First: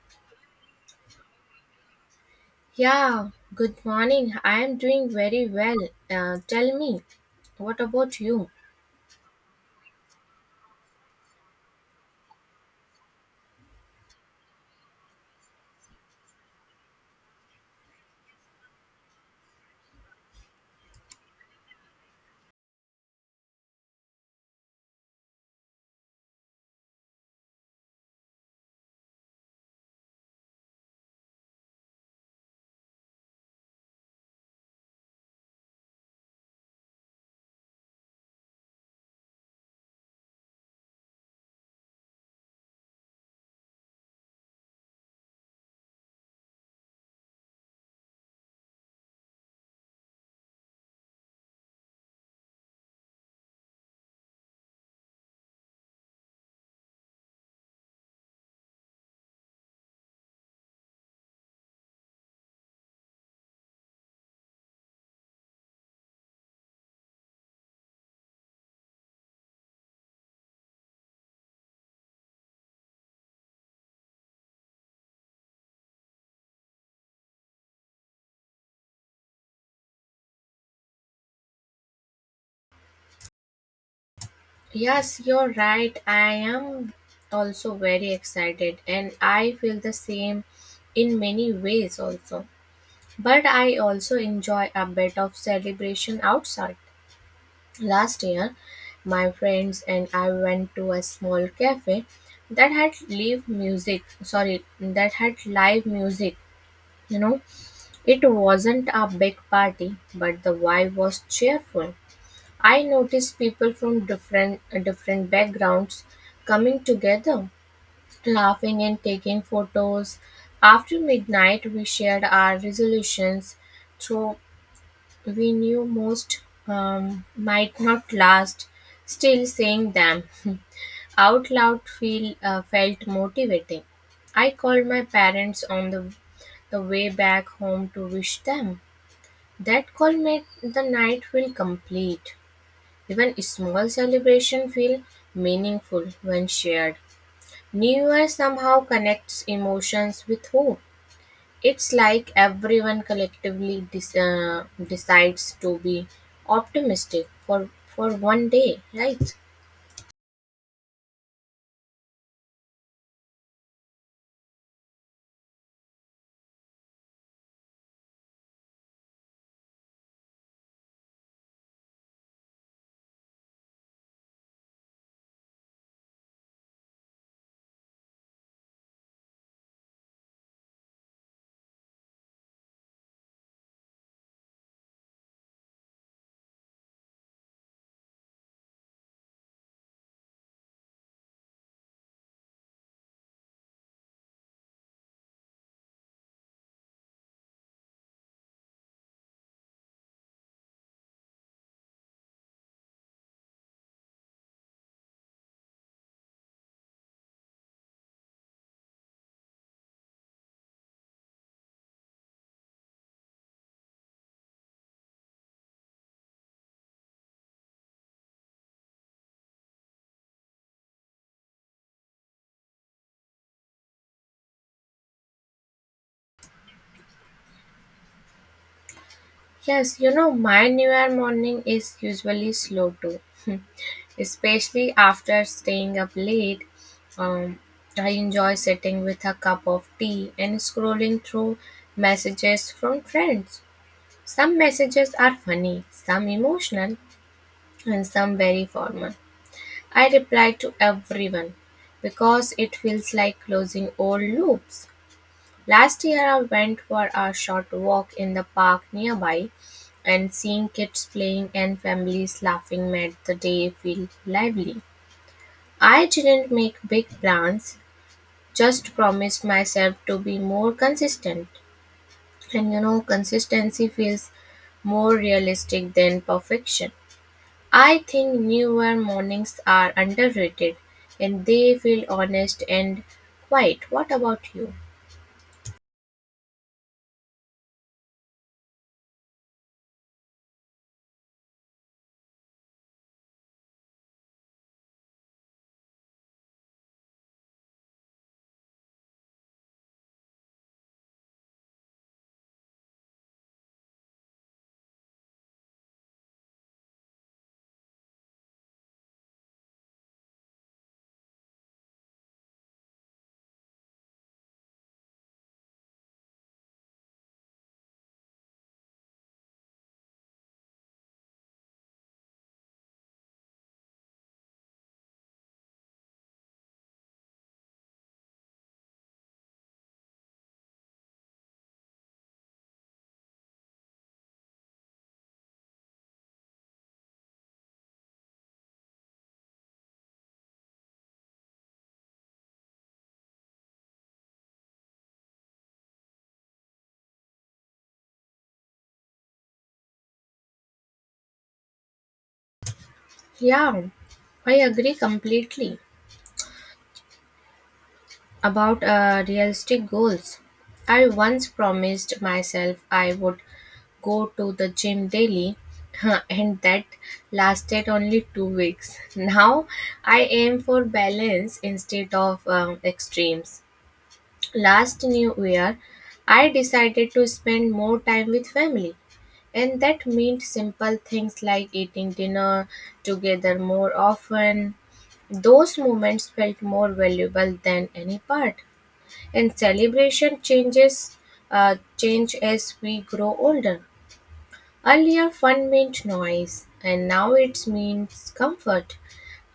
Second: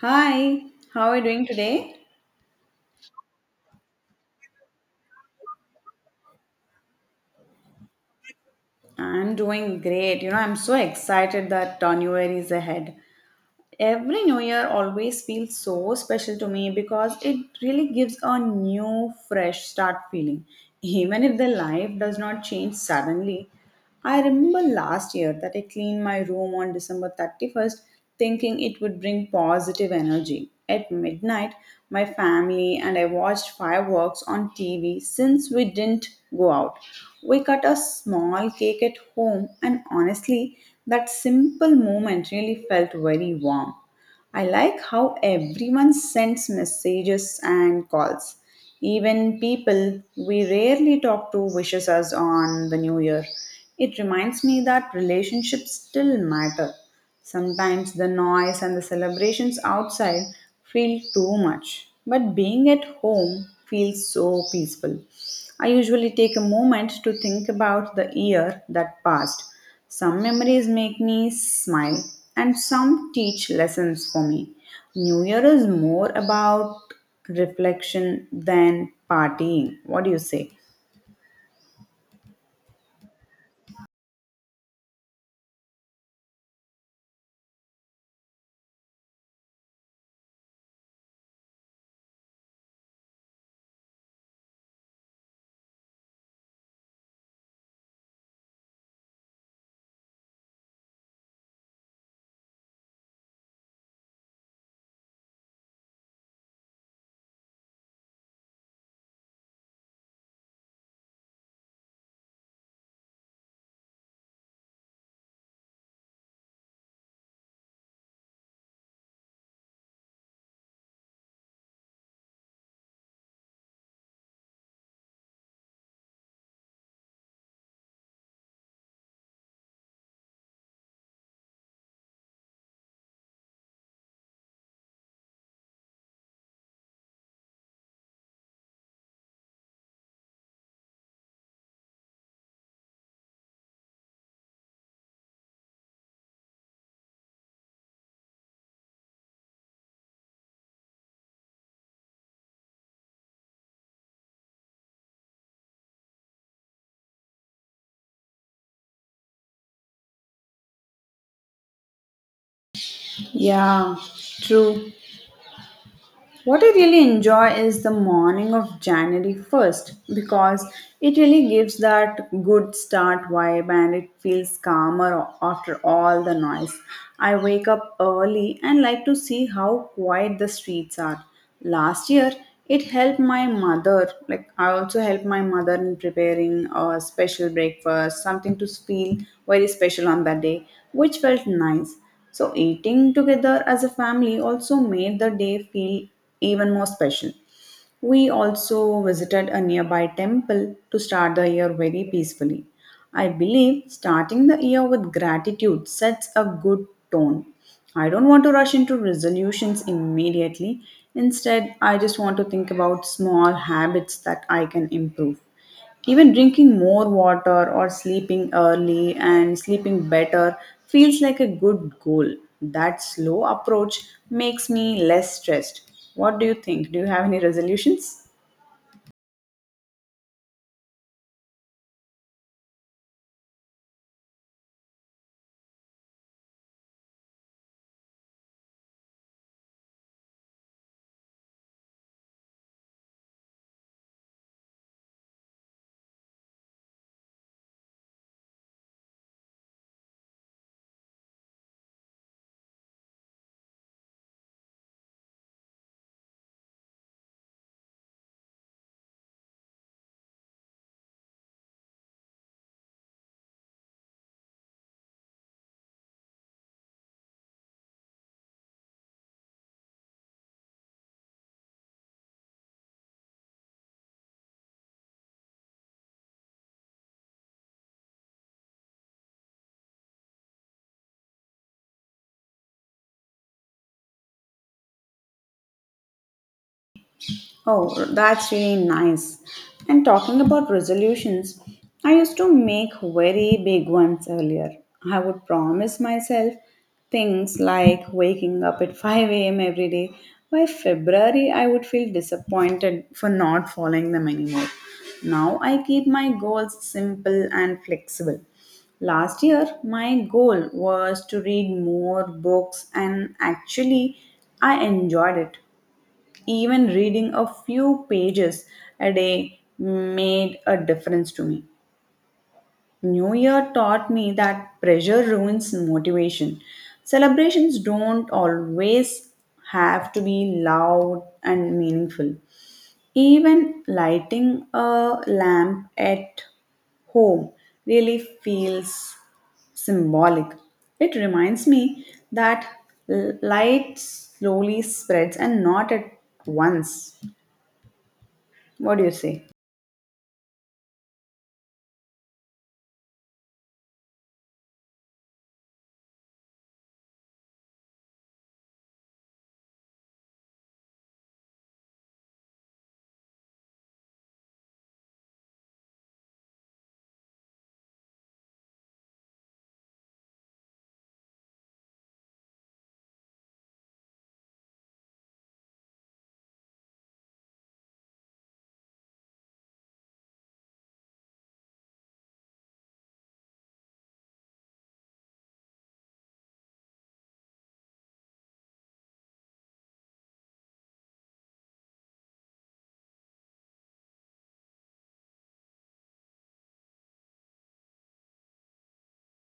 Hi, how are you doing today? Yeah, good morning. I am doing very well. Tell me, what about you? I'm doing great. You know, I'm so excited that New Year is ahead. Every New Year always feels so special to me because it really gives a new, fresh start feeling. Even if the life does not change suddenly, I remember last year that I cleaned my room on December 31st thinking it would bring positive energy. At midnight, my family and I watched fireworks on TV since we didn't go out. We cut a small cake at home, and honestly, that simple moment really felt very warm. I like how everyone sends messages and calls. Even people we rarely talk to wishes us on the new year. It reminds me that relationships still matter. Sometimes the noise and the celebrations outside feel too much, but being at home feels so peaceful. I usually take a moment to think about the year that passed. Some memories make me smile, and some teach lessons for me. New Year is more about reflection than partying. What do you say? Yes, you're right. I am also very excited, and I feel the same in many ways also. But I also enjoy a bit of celebration outside. Last year, my friends and I went to a small cafe that had live music, you know It wasn't a big party, but the vibe was cheerful. I noticed people from different backgrounds coming together, laughing and taking photos. After midnight, we shared our resolutions, though we knew most might not last. Still, saying them out loud feel felt motivating. I called my parents on the way back home to wish them that call made the night feel complete. Even small celebration feel meaningful when shared. New Year somehow connects emotions with hope. It's like everyone collectively decides to be optimistic for one day, right? Yeah, true. What I really enjoy is the morning of January 1st because it really gives that good start vibe and it feels calmer after all the noise. I wake up early and like to see how quiet the streets are. Last year, it helped my mother, like I also helped my mother in preparing a special breakfast, something to feel very special on that day, which felt nice. So, eating together as a family also made the day feel even more special. We also visited a nearby temple to start the year very peacefully. I believe starting the year with gratitude sets a good tone. I don't want to rush into resolutions immediately. Instead, I just want to think about small habits that I can improve. Even drinking more water or sleeping early and sleeping better feels like a good goal. That slow approach makes me less stressed. What do you think? Do you have any resolutions? Yes, you know, my New Year morning is usually slow too, especially after staying up late. Um, I enjoy sitting with a cup of tea and scrolling through messages from friends. Some messages are funny, some emotional, and some very formal. I reply to everyone because it feels like closing old loops. Last year, I went for a short walk in the park nearby, and seeing kids playing and families laughing made the day feel lively. I didn't make big plans, just promised myself to be more consistent. And you know, consistency feels more realistic than perfection. I think newer mornings are underrated and they feel honest and quiet. What about you? Oh, that's really nice. And talking about resolutions, I used to make very big ones earlier. I would promise myself things like waking up at 5 a.m. every day. By February, I would feel disappointed for not following them anymore. Now I keep my goals simple and flexible. Last year, my goal was to read more books, and actually, I enjoyed it. Even reading a few pages a day made a difference to me. New Year taught me that pressure ruins motivation. Celebrations don't always have to be loud and meaningful. Even lighting a lamp at home really feels symbolic. It reminds me that light slowly spreads and not at once. What do you say? Yeah, I agree completely. About realistic goals, I once promised myself I would go to the gym daily, and that lasted only 2 weeks. Now I aim for balance instead of extremes. Last New Year, I decided to spend more time with family, and that meant simple things like eating dinner together more often. Those moments felt more valuable than any part. And celebration change as we grow older. Earlier fun meant noise and now it means comfort.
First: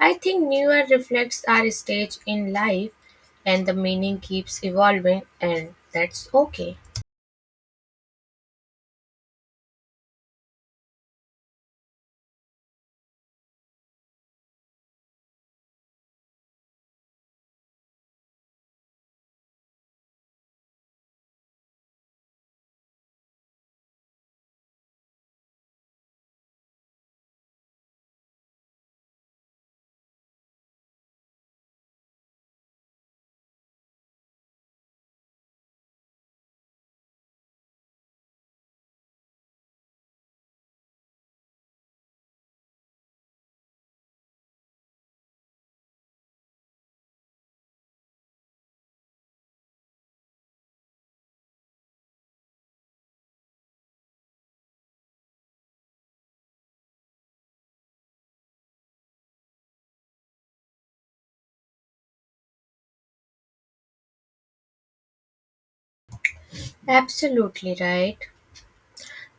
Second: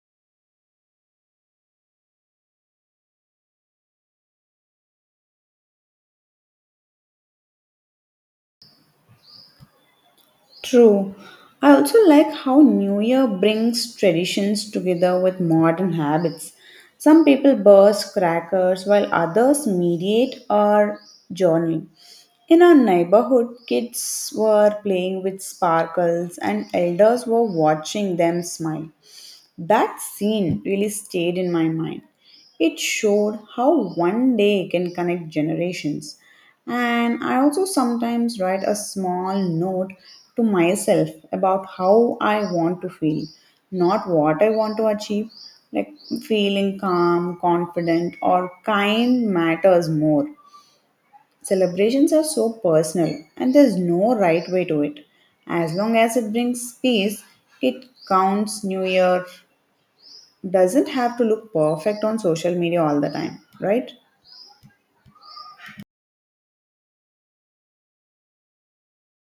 I think New Year reflects our stage in life and the meaning keeps evolving and that's okay. True. I also like how New Year brings traditions together with modern habits. Some people burst crackers while others mediate or journal. In our neighborhood, kids were playing with sparkles and elders were watching them smile. That scene really stayed in my mind. It showed how one day can connect generations. And I also sometimes write a small note to myself about how I want to feel, not what I want to achieve. Like feeling calm, confident, or kind matters more. Celebrations are so personal, and there's no right way to it. As long as it brings peace, it counts New Year, doesn't have to look perfect on social media all the time, right? Absolutely right.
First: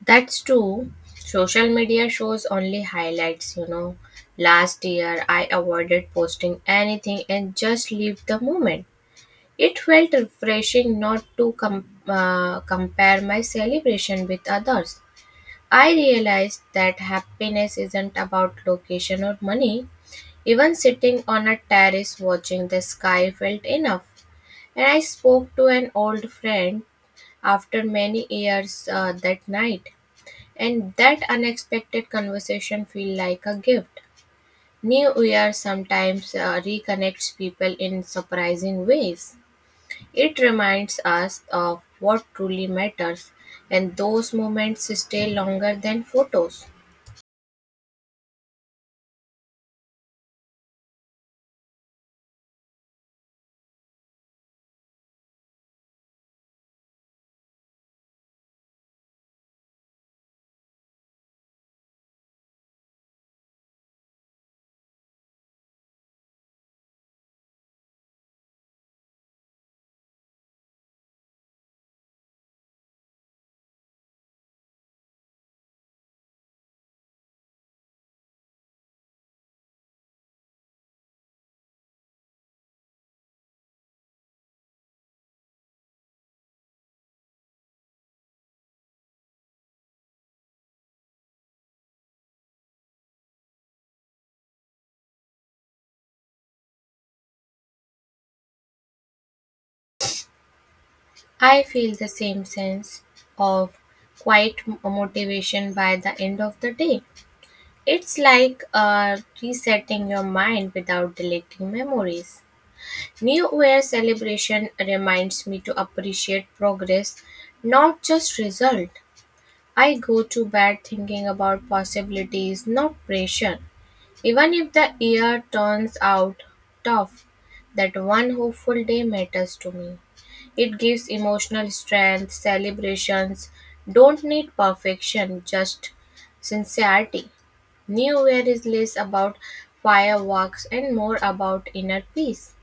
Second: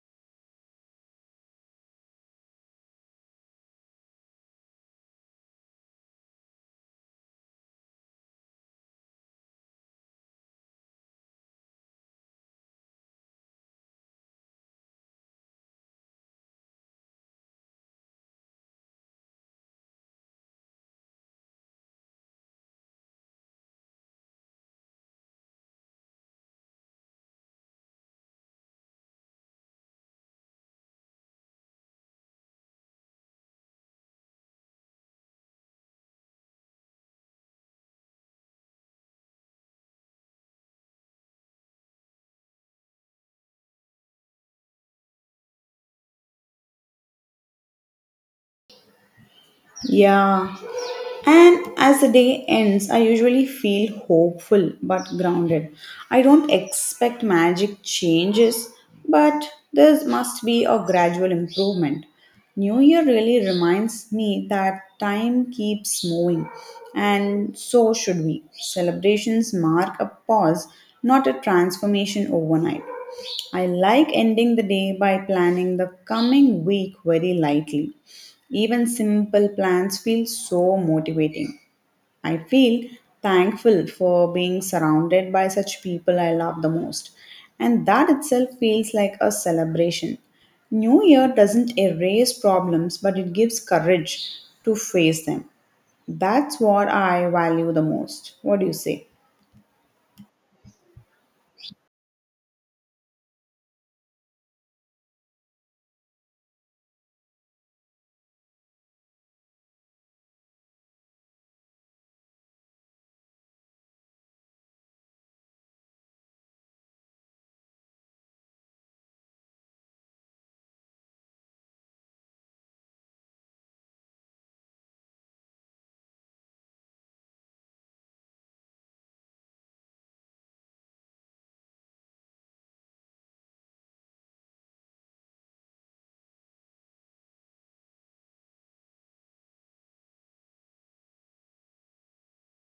That's true. Social media shows only highlights, you know. Last year I avoided posting anything and just lived the moment. It felt refreshing not to compare my celebration with others. I realized that happiness isn't about location or money. Even sitting on a terrace watching the sky felt enough. And I spoke to an old friend after many years that night. And that unexpected conversation felt like a gift. New Year sometimes reconnects people in surprising ways. It reminds us of what truly matters, and those moments stay longer than photos. Yeah. And as the day ends, I usually feel hopeful but grounded. I don't expect magic changes, but there must be a gradual improvement. New Year really reminds me that time keeps moving, and so should we. Celebrations mark a pause, not a transformation overnight. I like ending the day by planning the coming week very lightly. Even simple plans feel so motivating. I feel thankful for being surrounded by such people I love the most. And that itself feels like a celebration. New Year doesn't erase problems, but it gives courage to face them. That's what I value the most. What do you say? I feel the same sense of quiet motivation by the end of the day. It's like resetting your mind without deleting memories. New Year celebration reminds me to appreciate progress, not just result. I go to bed thinking about possibilities, not pressure. Even if the year turns out tough, that one hopeful day matters to me. It gives emotional strength. Celebrations don't need perfection, just sincerity. New Year is less about fireworks and more about inner peace.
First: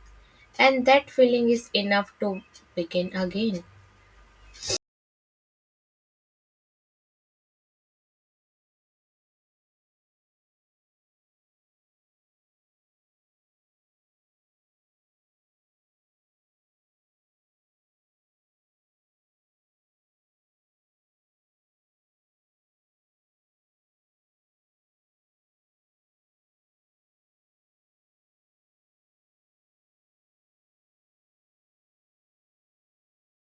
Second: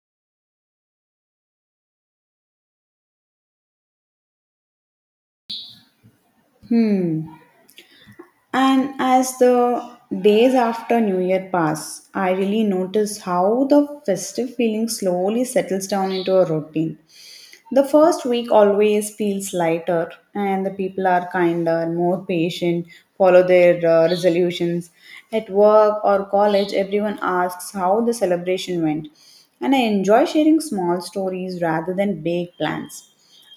And that feeling is enough to begin again. And as the days after New Year pass, I really notice how the festive feeling slowly settles down into a routine. The first week always feels lighter, and the people are kinder and more patient, follow their resolutions. At work or college, everyone asks how the celebration went, and I enjoy sharing small stories rather than big plans.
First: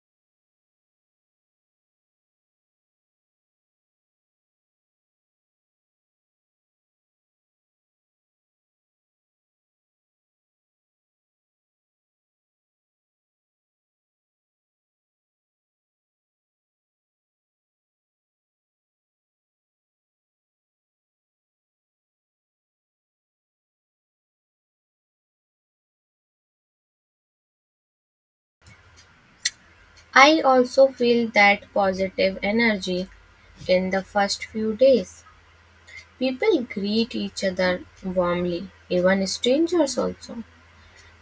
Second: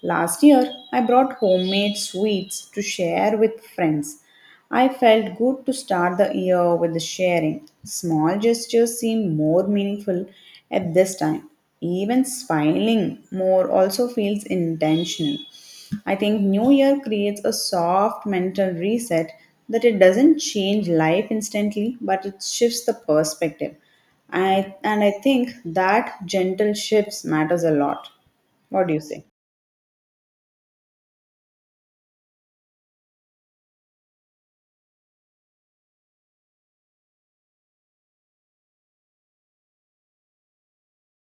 Last year, I brought homemade sweets to share with friends. I felt good to start the year with the sharing. Small gestures seem more meaningful at this time. Even smiling more also feels intentional. I think New Year creates a soft mental reset that it doesn't change life instantly, but it shifts the perspective. And I think that gentle shifts matters a lot. What do you say? I also feel that positive energy in the first few days. People greet each other warmly, even strangers also.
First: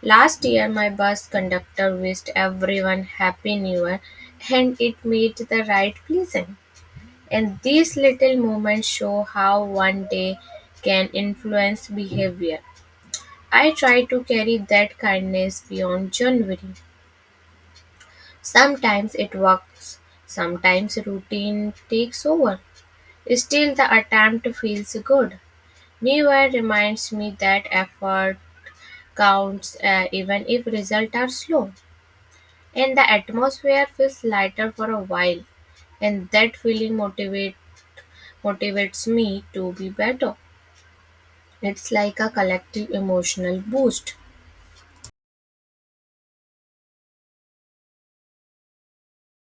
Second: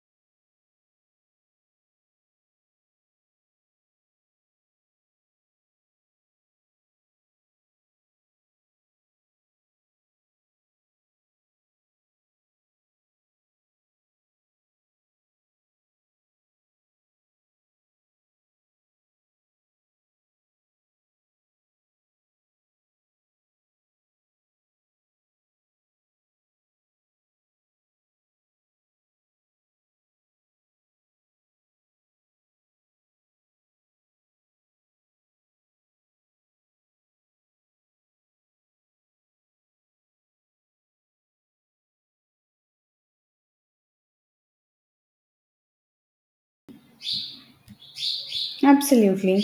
Last year, my bus conductor wished everyone Happy New Year and it made the ride pleasant. And these little moments show how one day can influence behavior. I try to carry that kindness beyond January. Sometimes it works, sometimes routine takes over. Still, the attempt feels good. Never reminds me that effort counts even if results are slow. And the atmosphere feels lighter for a while, and that feeling motivates me to be better. It's like a collective emotional boost. Absolutely.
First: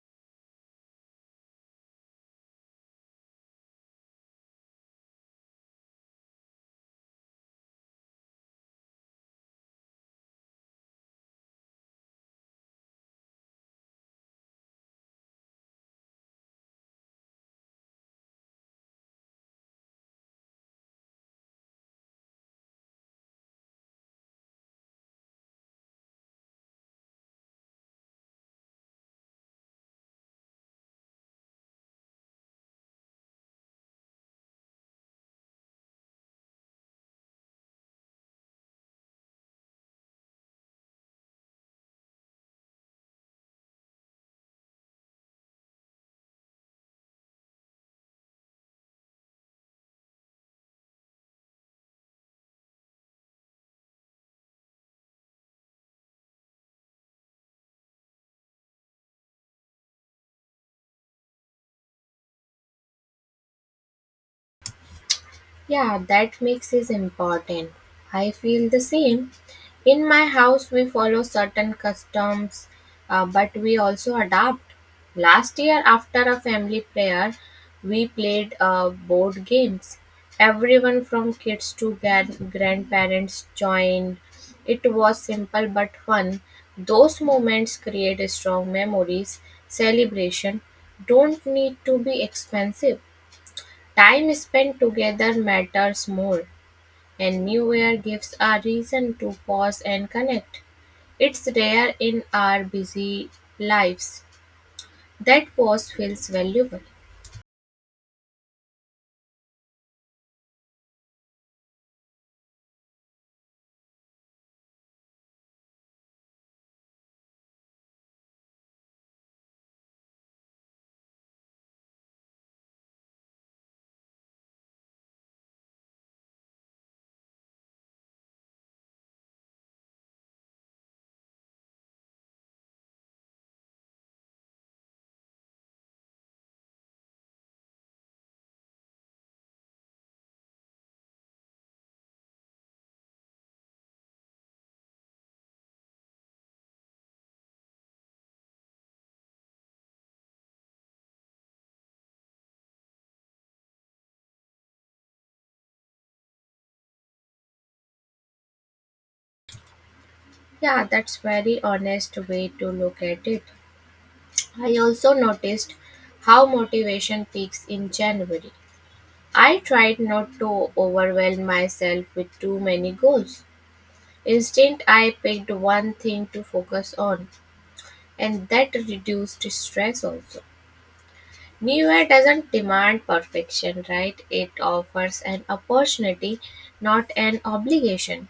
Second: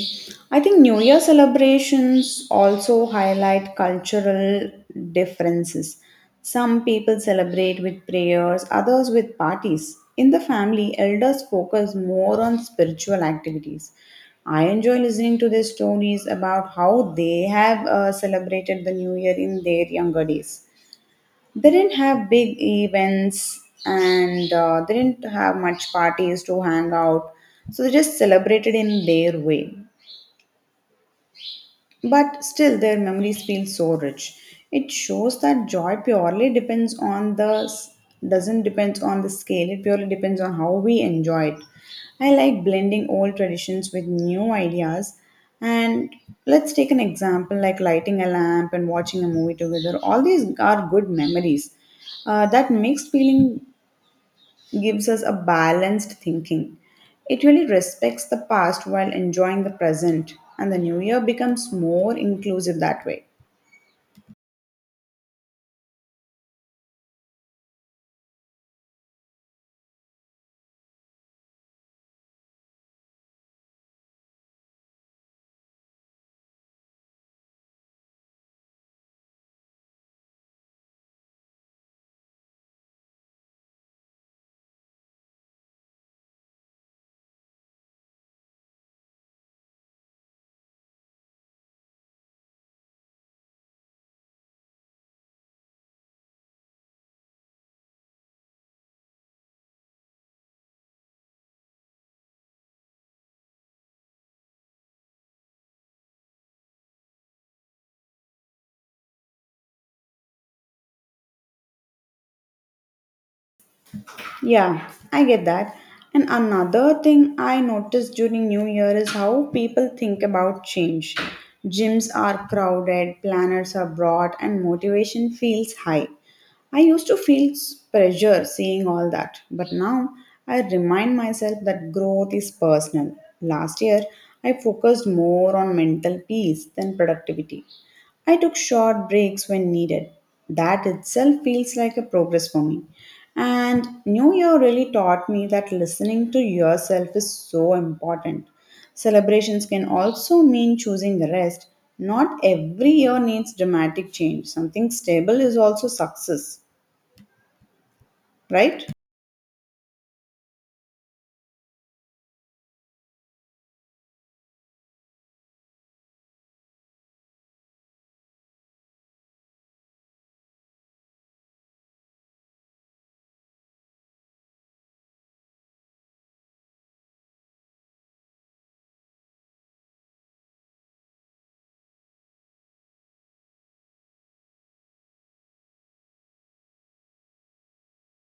I think New Year celebrations also highlight cultural differences. Some people celebrate with prayers, others with parties. In the family, elders focus more on spiritual activities. I enjoy listening to their stories about how they have celebrated the New Year in their younger days. They didn't have big events and they didn't have much parties to hang out, so they just celebrated in their way, but still, their memories feel so rich. It shows that joy purely depends on the doesn't depends on the scale. It purely depends on how we enjoy it. I like blending old traditions with new ideas. And let's take an example like lighting a lamp and watching a movie together. All these are good memories. That mixed feeling gives us a balanced thinking. It really respects the past while enjoying the present, and the new year becomes more inclusive that way. Yeah, that mix is important. I feel the same. In my house, we follow certain customs, but we also adapt. Last year, after a family prayer, we played board games. Everyone from kids to grandparents joined. It was simple but fun. Those moments create strong memories. Celebration don't need to be expensive. Time spent together matters more, and New Year gives a reason to pause and connect. It's rare in our busy lives. That pause feels valuable. Yeah, I get that. And another thing I noticed during New Year is how people think about change. Gyms are crowded, planners are broad, and motivation feels high. I used to feel pressure seeing all that, but now I remind myself that growth is personal. Last year, I focused more on mental peace than productivity. I took short breaks when needed. That itself feels like a progress for me. And New Year really taught me that listening to yourself is so important. Celebrations can also mean choosing rest. Not every year needs dramatic change. Something stable is also success, right? Yeah, that's very honest way to look at it. I also noticed how motivation peaks in January. I tried not to overwhelm myself with too many goals. Instead, I picked one thing to focus on, and that reduced stress also. Nowhere doesn't demand perfection, right? It offers an opportunity, not an obligation.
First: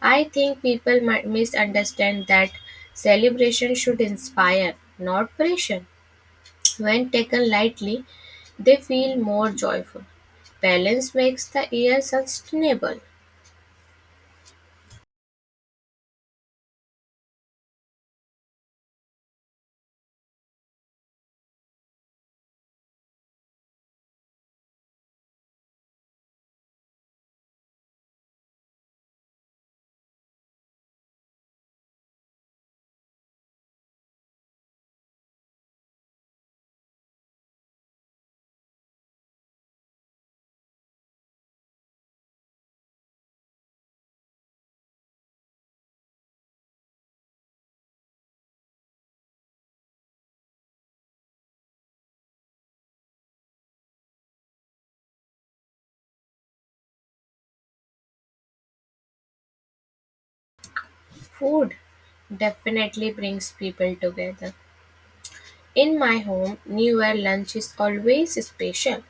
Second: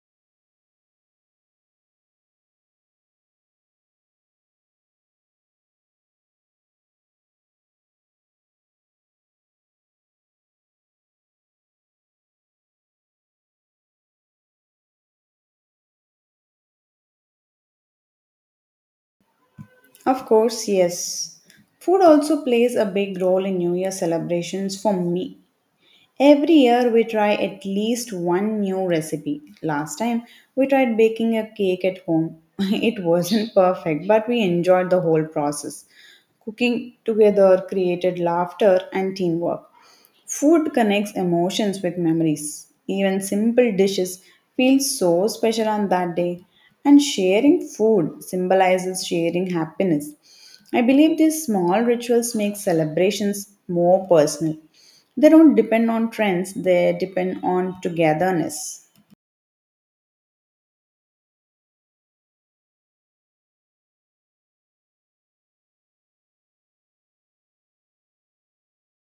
I think people might misunderstand that celebration should inspire, not pressure. When taken lightly, they feel more joyful. Balance makes the year sustainable. Of course, yes. Food also plays a big role in New Year celebrations for me. Every year we try at least one new recipe. Last time we tried baking a cake at home. It wasn't perfect, but we enjoyed the whole process. Cooking together created laughter and teamwork. Food connects emotions with memories. Even simple dishes feel so special on that day. And sharing food symbolizes sharing happiness. I believe these small rituals make celebrations more personal. They don't depend on trends, they depend on togetherness. Food definitely brings people together. In my home, New Year lunch is always special.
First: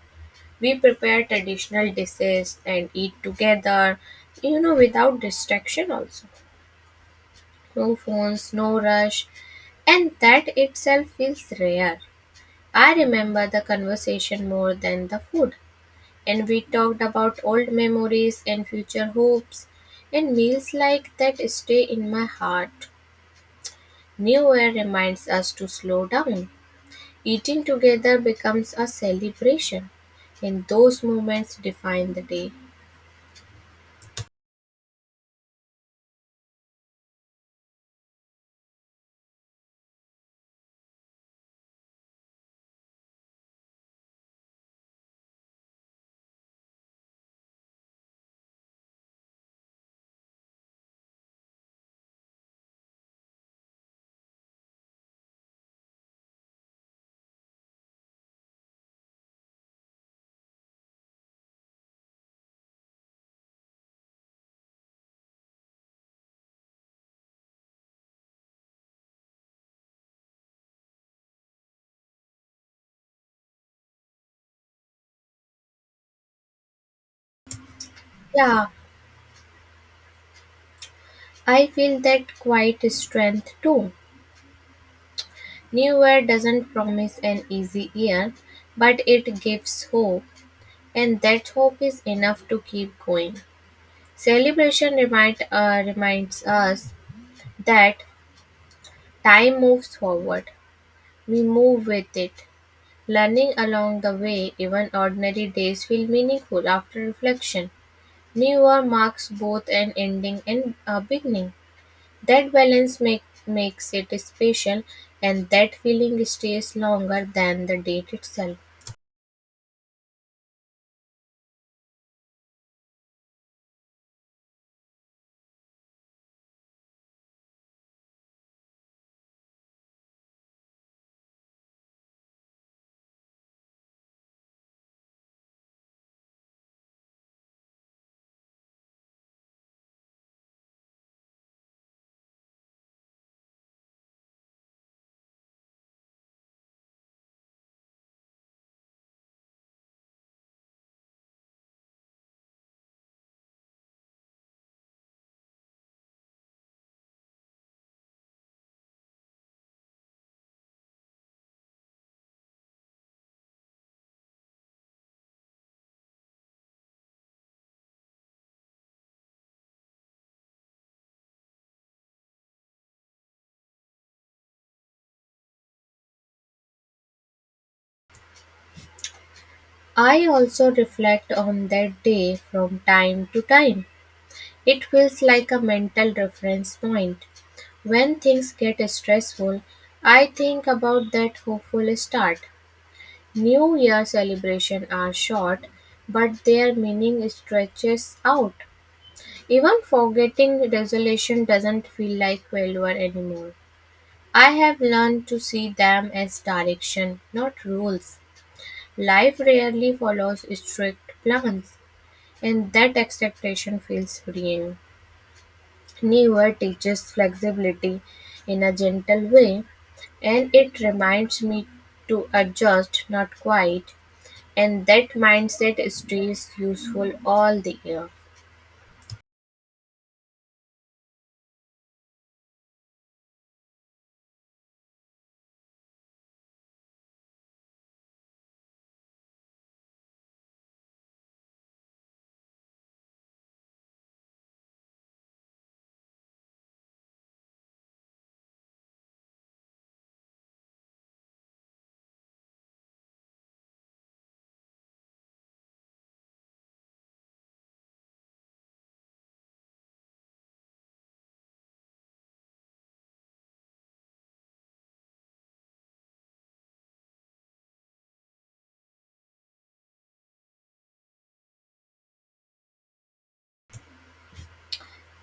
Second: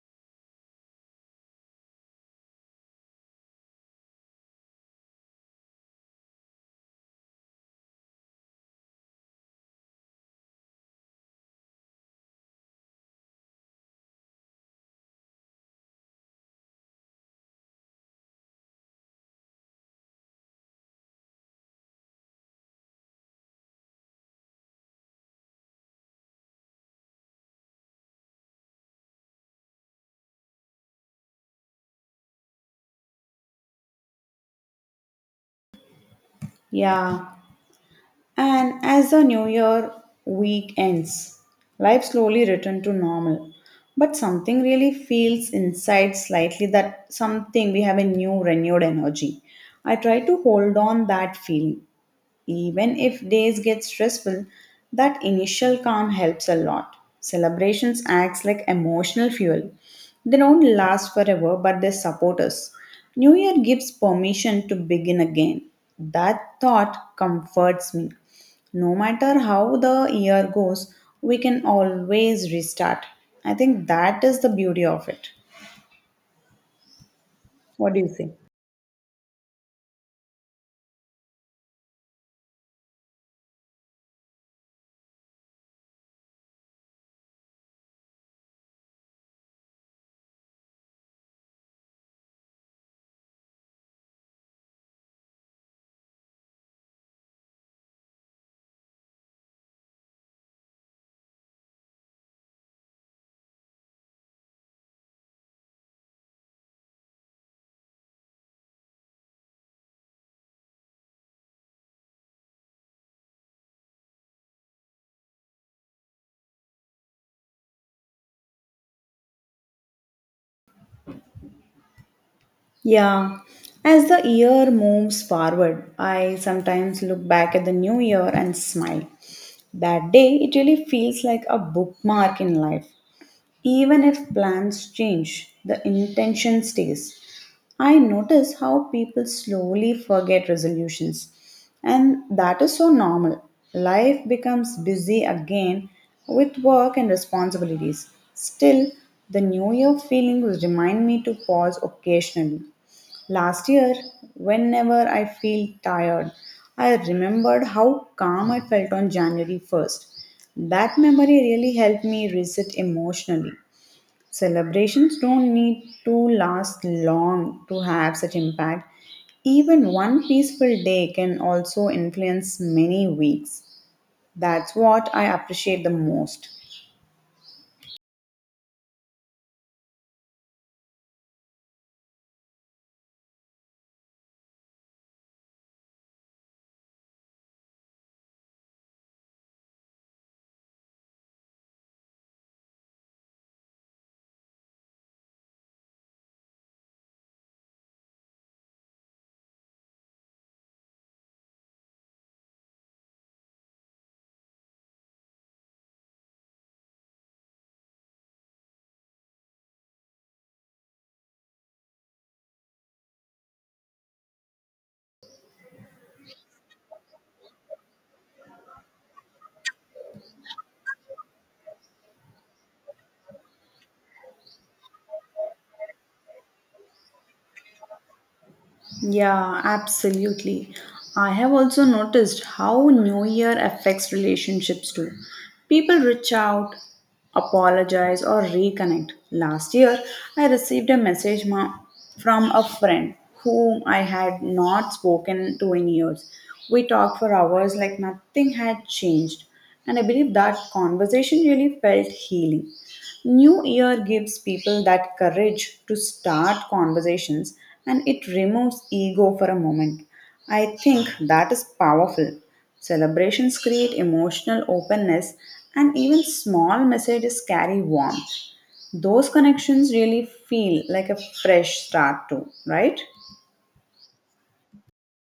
We prepare traditional dishes and eat together, you know, without distraction also. No phones, no rush, and that itself feels rare. I remember the conversation more than the food, and we talked about old memories and future hopes, and meals like that stay in my heart. New Year reminds us to slow down. Eating together becomes a celebration, and those moments define the day. Yeah. And as the new year week ends, life slowly returned to normal. But something really feels inside slightly that something we have a new renewed energy. I try to hold on that feeling, even if days get stressful, that initial calm helps a lot. Celebrations acts like emotional fuel. They don't last forever, but they support us. New Year gives permission to begin again. That thought comforts me. No matter how the year goes, we can always restart. I think that is the beauty of it. What do you think? Yeah, I feel that quite strength too. New year doesn't promise an easy year, but it gives hope, and that hope is enough to keep going. Celebration reminds us that time moves forward. We move with it. Learning along the way, even ordinary days feel meaningful after reflection. New year marks both an ending and a beginning. That balance makes it special, and that feeling stays longer than the date itself. Yeah, as the year moves forward, I sometimes look back at the new year and smile. That day, it really feels like a bookmark in life. Even if plans change, the intention stays. I notice how people slowly forget resolutions, and that is so normal. Life becomes busy again with work and responsibilities. Still, the New Year feelings remind me to pause occasionally. Last year, whenever I feel tired, I remembered how calm I felt on January 1st. That memory really helped me reset emotionally. Celebrations don't need to last long to have such impact. Even one peaceful day can also influence many weeks. That's what I appreciate the most. I also reflect on that day from time to time. It feels like a mental reference point. When things get stressful, I think about that hopeful start. New Year celebrations are short, but their meaning stretches out. Even forgetting resolution doesn't feel like failure anymore. I have learned to see them as direction, not rules. Life rarely follows strict plans, and that expectation feels freeing. Newer teaches flexibility in a gentle way, and it reminds me to adjust, not quite. And that mindset stays useful all the year. Yeah, absolutely. I have also noticed how New Year affects relationships too. People reach out, apologize, or reconnect. Last year, I received a from a friend whom I had not spoken to in years. We talked for hours like nothing had changed, and I believe that conversation really felt healing. New Year gives people that courage to start conversations and it removes ego for a moment. I think that is powerful. Celebrations create emotional openness and even small messages carry warmth. Those connections really feel like a fresh start, too, right?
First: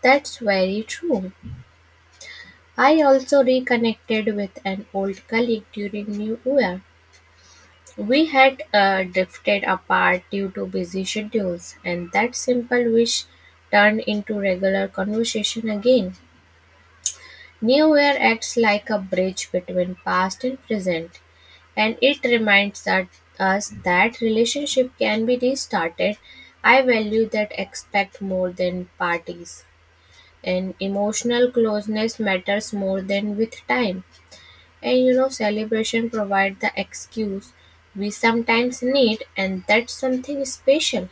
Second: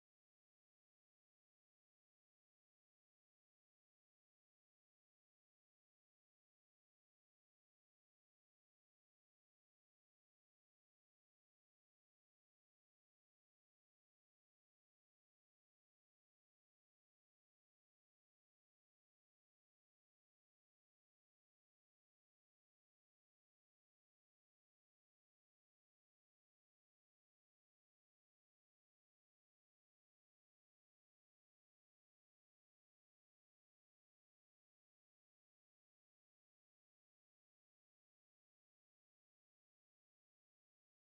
That's very true. I also reconnected with an old colleague during New Year. We had drifted apart due to busy schedules, and that simple wish turned into regular conversation again. New Year acts like a bridge between past and present, and it reminds us that relationship can be restarted. I value that expect more than parties, and emotional closeness matters more than with time. And you know, celebration provide the excuse we sometimes need, and that's something special.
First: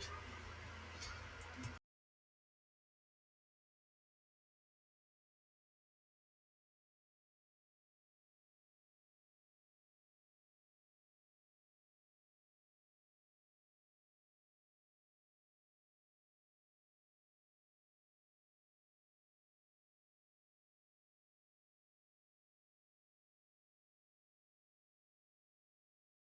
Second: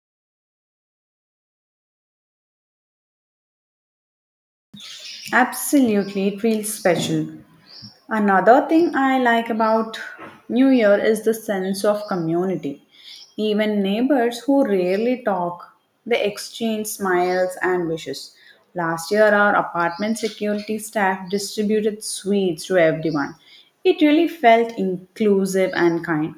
Absolutely, it feels special. Another thing I like about New Year is the sense of community. Even neighbors who rarely talk, they exchange smiles and wishes. Last year, our apartment security staff distributed sweets to everyone. It really felt inclusive and kind.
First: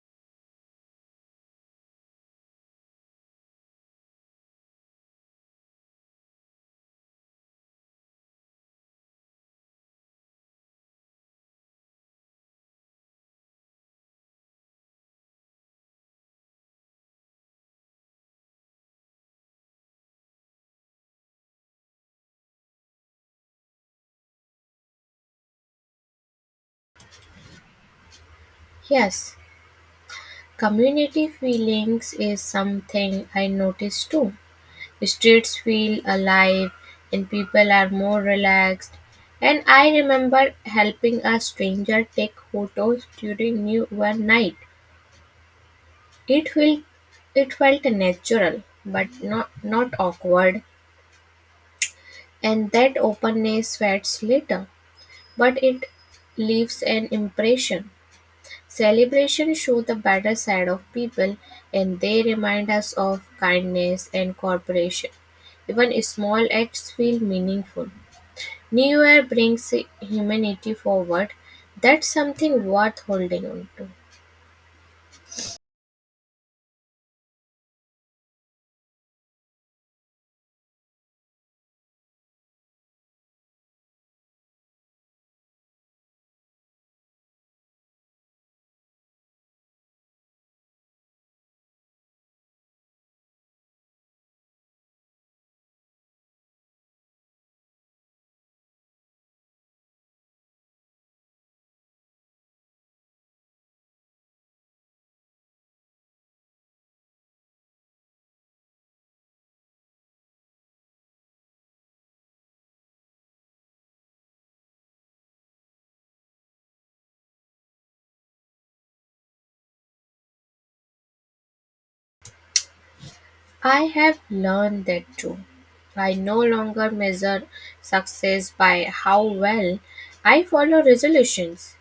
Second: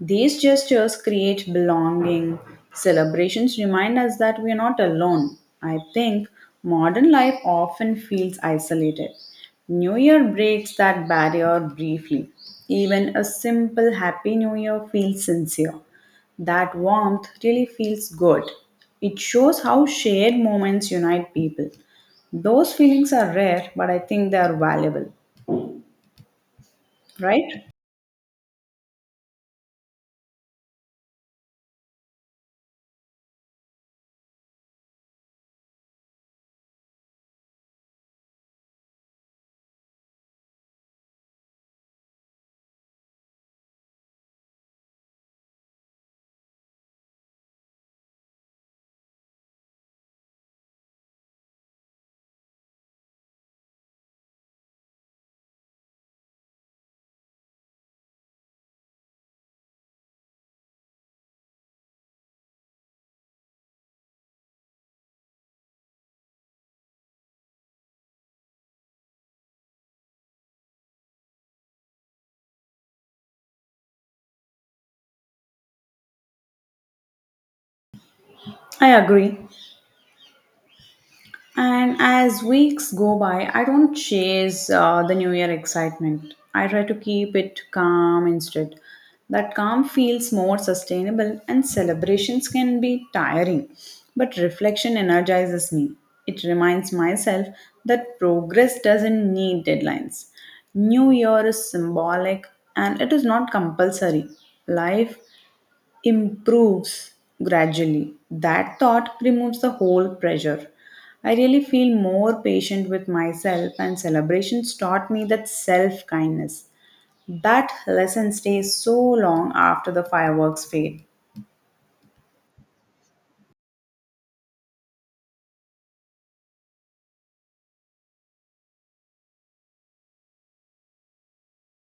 These gestures create belonging. Celebrations remind us that we are not alone. I think modern life often feels isolated. New Year breaks that barrier briefly. Even a simple Happy New Year feels sincere. That warmth really feels good. It shows how shared moments unite people. Those feelings are rare, but I think they are valuable, right? Yes, community feelings is something I notice too. Streets feel alive, and people are more relaxed. And I remember helping a stranger take photos during New Year night. It felt natural, but not awkward. And that openness fades later. But it leaves an impression. Celebrations show the better side of people and they remind us of kindness and cooperation. Even small acts feel meaningful. New Year brings humanity forward. That's something worth holding on to. I agree. And as weeks go by, I don't chase the New Year excitement. I try to keep it calm instead. That calm feels more sustainable, and celebrations can be tiring. But reflection energizes me. It reminds myself that progress doesn't need deadlines. New Year is symbolic and it is not compulsory. Life improves gradually. That thought removes the whole pressure. I really feel more patient with myself, and celebrations taught me that self kindness. That lesson stays so long after the fireworks fade. I have learned that too. I no longer measure success by how well I follow resolutions.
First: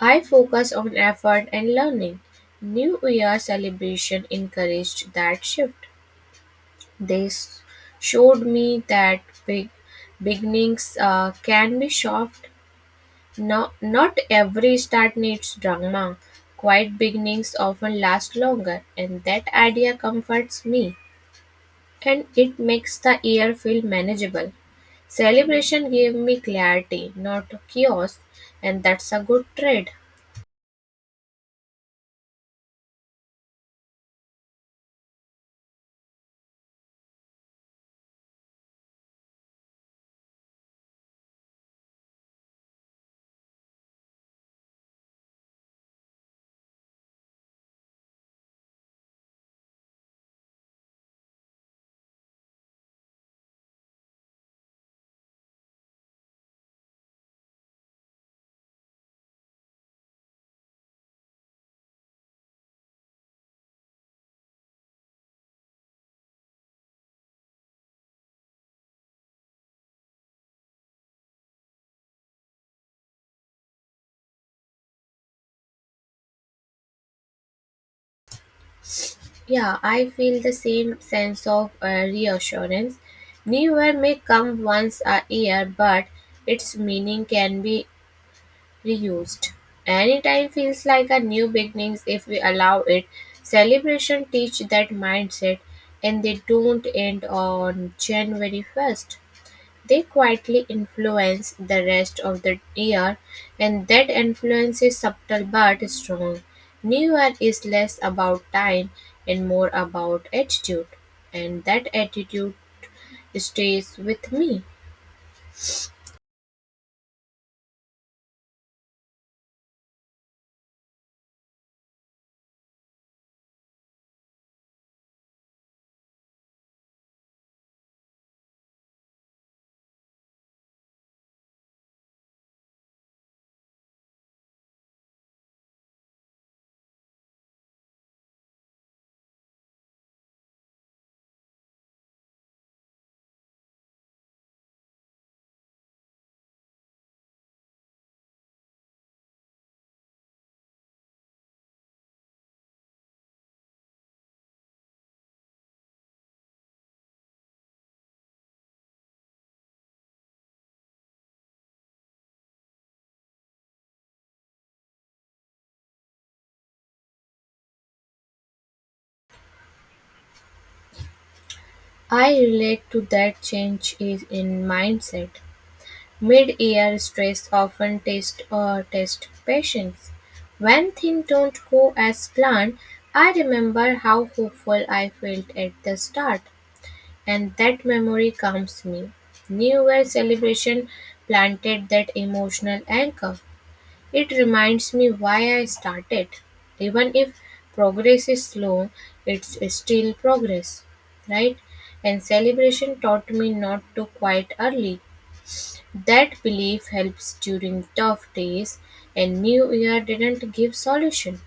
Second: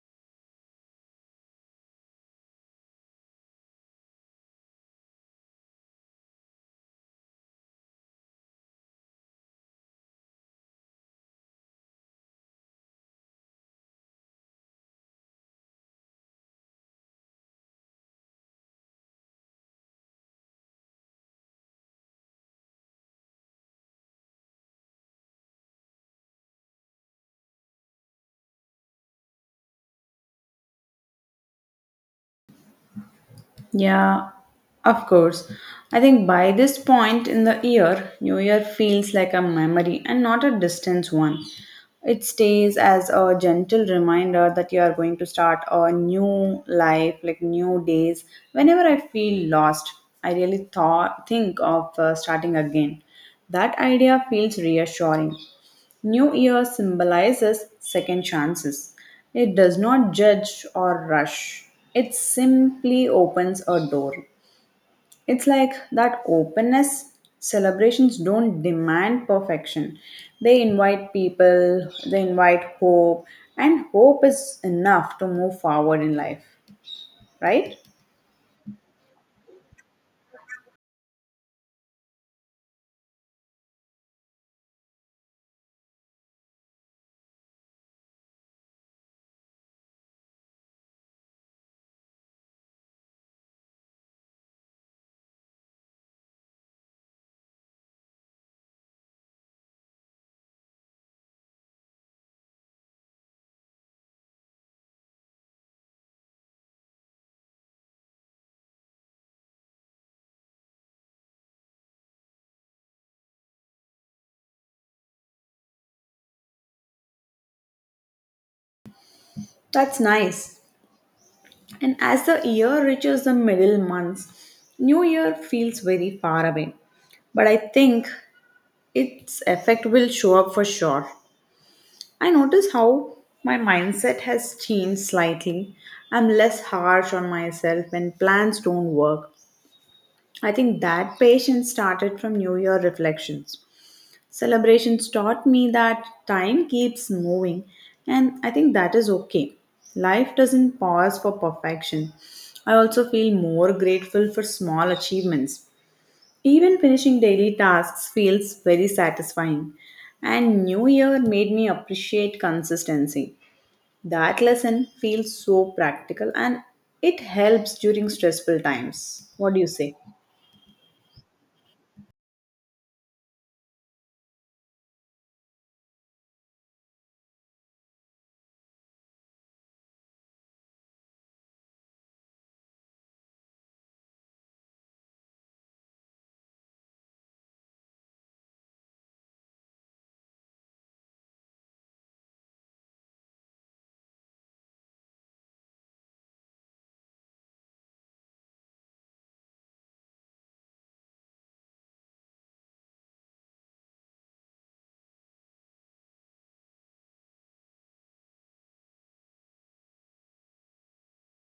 I focus on effort and learning. New Year celebration encouraged that shift. They showed me that big beginnings can be soft. No, not every start needs drama. Quiet beginnings often last longer, and that idea comforts me and it makes the year feel manageable. Celebration gave me clarity, not chaos, and that's a good trade. Yeah, of course. I think by this point in the year, New Year feels like a memory and not a distant one. It stays as a gentle reminder that you are going to start a new life, like new days. Whenever I feel lost, I really thought think of starting again. That idea feels reassuring. New Year symbolizes second chances. It does not judge or rush, it simply opens a door. It's like that openness. Celebrations don't demand perfection, they invite people, they invite hope, and hope is enough to move forward in life, right? Yeah, I feel the same sense of reassurance. New year may come once a year, but its meaning can be reused. Anytime feels like a new beginnings if we allow it. Celebration teach that mindset and they don't end on January 1st. They quietly influence the rest of the year, and that influence is subtle but strong. New Year is less about time and more about attitude, and that attitude stays with me. That's nice. And as the year reaches the middle months, New Year feels very far away. But I think its effect will show up for sure. I notice how my mindset has changed slightly. I'm less harsh on myself when plans don't work. I think that patience started from New Year reflections. Celebrations taught me that time keeps moving, and I think that is okay. Life doesn't pause for perfection. I also feel more grateful for small achievements. Even finishing daily tasks feels very satisfying. And New Year made me appreciate consistency. That lesson feels so practical and it helps during stressful times. What do you say? I relate to that change is in mindset. Mid-year stress often test or test patience. When things don't go as planned, I remember how hopeful I felt at the start. And that memory calms me. New Year celebration planted that emotional anchor. It reminds me why I started. Even if progress is slow, it's still progress, right? And celebration taught me not to quit early. That belief helps during tough days, and New Year didn't give solution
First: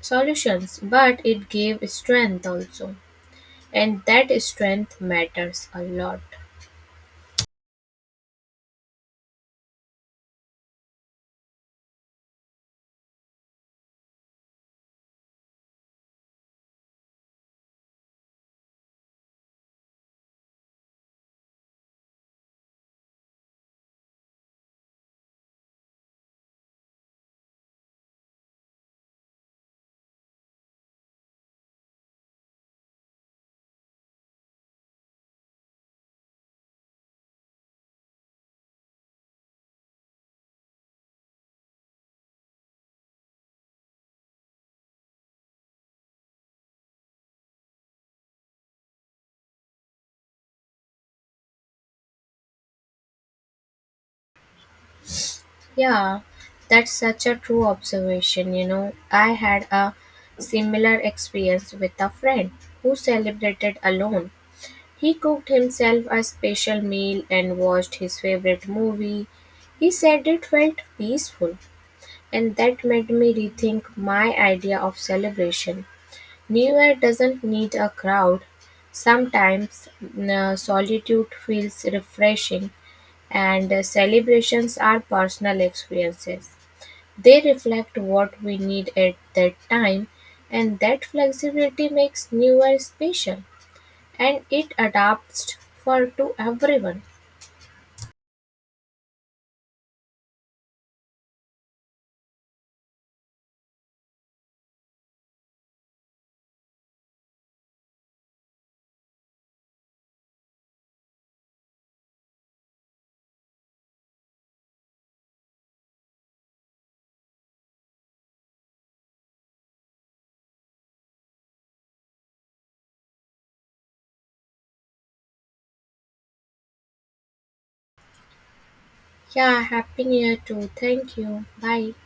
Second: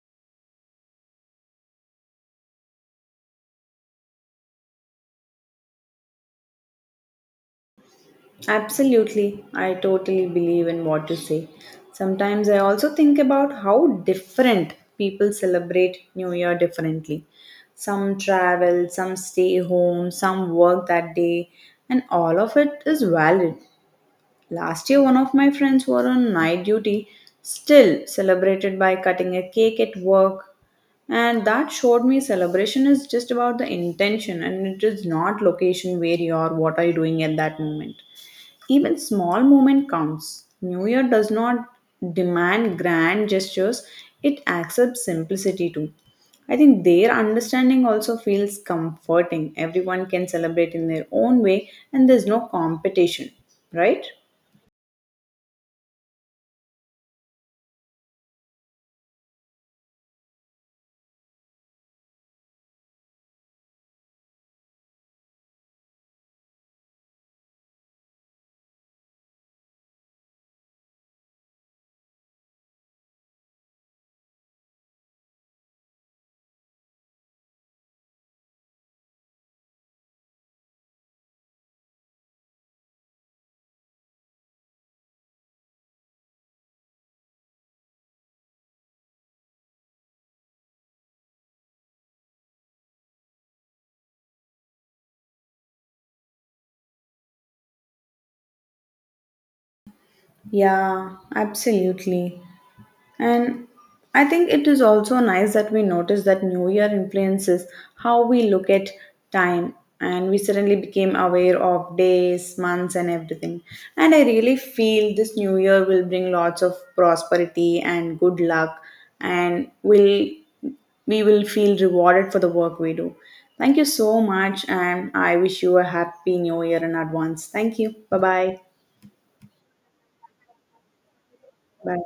solutions, but it gave strength also. And that strength matters a lot. Absolutely. I totally believe in what you say. Sometimes I also think about how different people celebrate New Year differently. Some travel, some stay home, some work that day, and all of it is valid. Last year, one of my friends were on night duty, still celebrated by cutting a cake at work. And that showed me celebration is just about the intention and it is not location where you are, what are you doing at that moment. Even small moment counts. New Year does not demand grand gestures, it accepts simplicity too. I think their understanding also feels comforting. Everyone can celebrate in their own way and there's no competition, right? Yeah, that's such a true observation. You know, I had a similar experience with a friend who celebrated alone. He cooked himself a special meal and watched his favorite movie. He said it felt peaceful, and that made me rethink my idea of celebration. New Year doesn't need a crowd. Sometimes solitude feels refreshing, and celebrations are personal experiences. They reflect what we need at that time, and that flexibility makes newer special and it adapts for to everyone. Yeah, absolutely. And I think it is also nice that we notice that New Year influences how we look at time. And we suddenly became aware of days, months, and everything. And I really feel this New Year will bring lots of prosperity and good luck, and will we will feel rewarded for the work we do. Thank you so much, and I wish you a happy New Year in advance. Thank you. Bye bye. Yeah, happy new year too. Thank you. Bye. Bye.